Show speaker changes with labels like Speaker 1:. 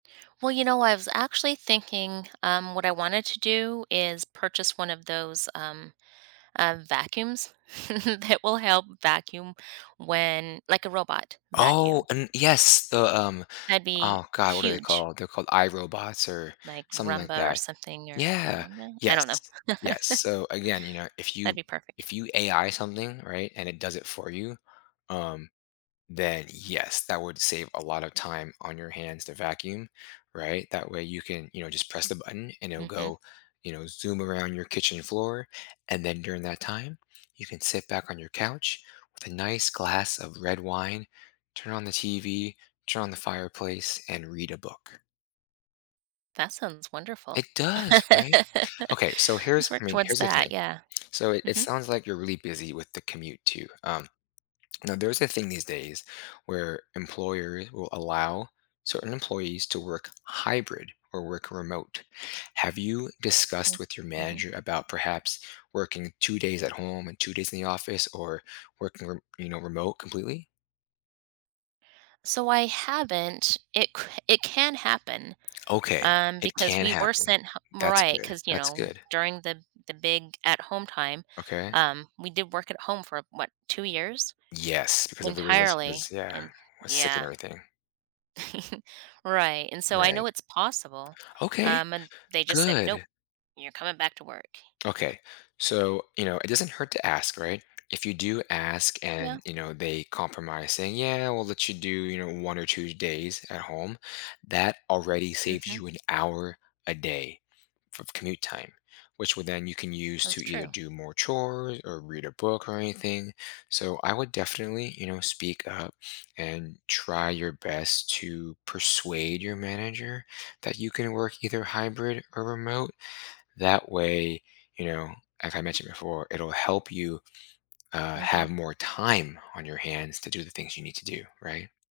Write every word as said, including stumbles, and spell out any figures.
Speaker 1: Well, you know, I was actually thinking, um, what I wanted to do is purchase one of those, um, uh, vacuums that will help vacuum when, like, a robot
Speaker 2: Oh,
Speaker 1: vacuum.
Speaker 2: and yes. The, um,
Speaker 1: That'd be
Speaker 2: oh, god. What are they
Speaker 1: huge.
Speaker 2: called? They're called iRobots or
Speaker 1: Like,
Speaker 2: something like
Speaker 1: Rumba or
Speaker 2: that.
Speaker 1: something or I
Speaker 2: Yeah.
Speaker 1: dont know I don't know.
Speaker 2: Yes. Yes. So, again, you know, if
Speaker 1: That'd
Speaker 2: you
Speaker 1: be perfect.
Speaker 2: if you AI something, right, and it does it for you, um then, yes, that would save a lotta time on your hands to vacuum, right? That way you can, you know, just press the button, and it'll
Speaker 1: Mhm.
Speaker 2: go, you know, zoom around your kitchen floor. And then during that time, you can sit back on your couch with a nice glass of red wine, turn on the TV, turn on the fireplace, and read a book.
Speaker 1: That sounds wonderful.
Speaker 2: It does, right? Okay. So
Speaker 1: Let's
Speaker 2: here's I
Speaker 1: work
Speaker 2: mean,
Speaker 1: towards
Speaker 2: here's the
Speaker 1: that.
Speaker 2: thing.
Speaker 1: Yeah.
Speaker 2: So it it
Speaker 1: Mhm.
Speaker 2: sounds like you're really busy with the commute too. Um, now there's a thing these days where employers will allow certain employees to work hybrid or work remote. Have you discussed
Speaker 1: Mm.
Speaker 2: with your
Speaker 1: Mhm.
Speaker 2: manager about perhaps working two days at home and two days in the office or working rem you know, remote completely?
Speaker 1: So I haven't it c it can happen,
Speaker 2: Okay.
Speaker 1: um,
Speaker 2: It
Speaker 1: because
Speaker 2: can
Speaker 1: we were
Speaker 2: happen.
Speaker 1: sent h mo
Speaker 2: That's
Speaker 1: right,
Speaker 2: good.
Speaker 1: 'cause, you
Speaker 2: That's
Speaker 1: know,
Speaker 2: good.
Speaker 1: during the the big at home time,
Speaker 2: Okay.
Speaker 1: um, we did work at home for, what, two years
Speaker 2: Yes. Because everybody was
Speaker 1: entirely.
Speaker 2: was, yeah,
Speaker 1: And
Speaker 2: was sick and
Speaker 1: yeah.
Speaker 2: everything.
Speaker 1: Right, and so I
Speaker 2: Right.
Speaker 1: know it's possible.
Speaker 2: Okay.
Speaker 1: Um, and they just said, nope.
Speaker 2: Good.
Speaker 1: You're coming back to work. Yeah.
Speaker 2: Okay. So, you know, it doesn't hurt to ask, right? If you do ask and,
Speaker 1: Yeah.
Speaker 2: you know, they compromise saying, yeah. We'll let you do, you know, one or two days at home, that already saves
Speaker 1: Mhm.
Speaker 2: you an hour a day f of commute time, which would then you can use to
Speaker 1: That's
Speaker 2: either
Speaker 1: true.
Speaker 2: do more chores or read a book or anything. So I would definitely, you know, speak up and try your best to persuade your manager that you can work either hybrid or remote. That way, you know, like I mentioned before, it'll help you, uh, have
Speaker 1: Mhm.
Speaker 2: more time on your hands to do the things you need to do, right?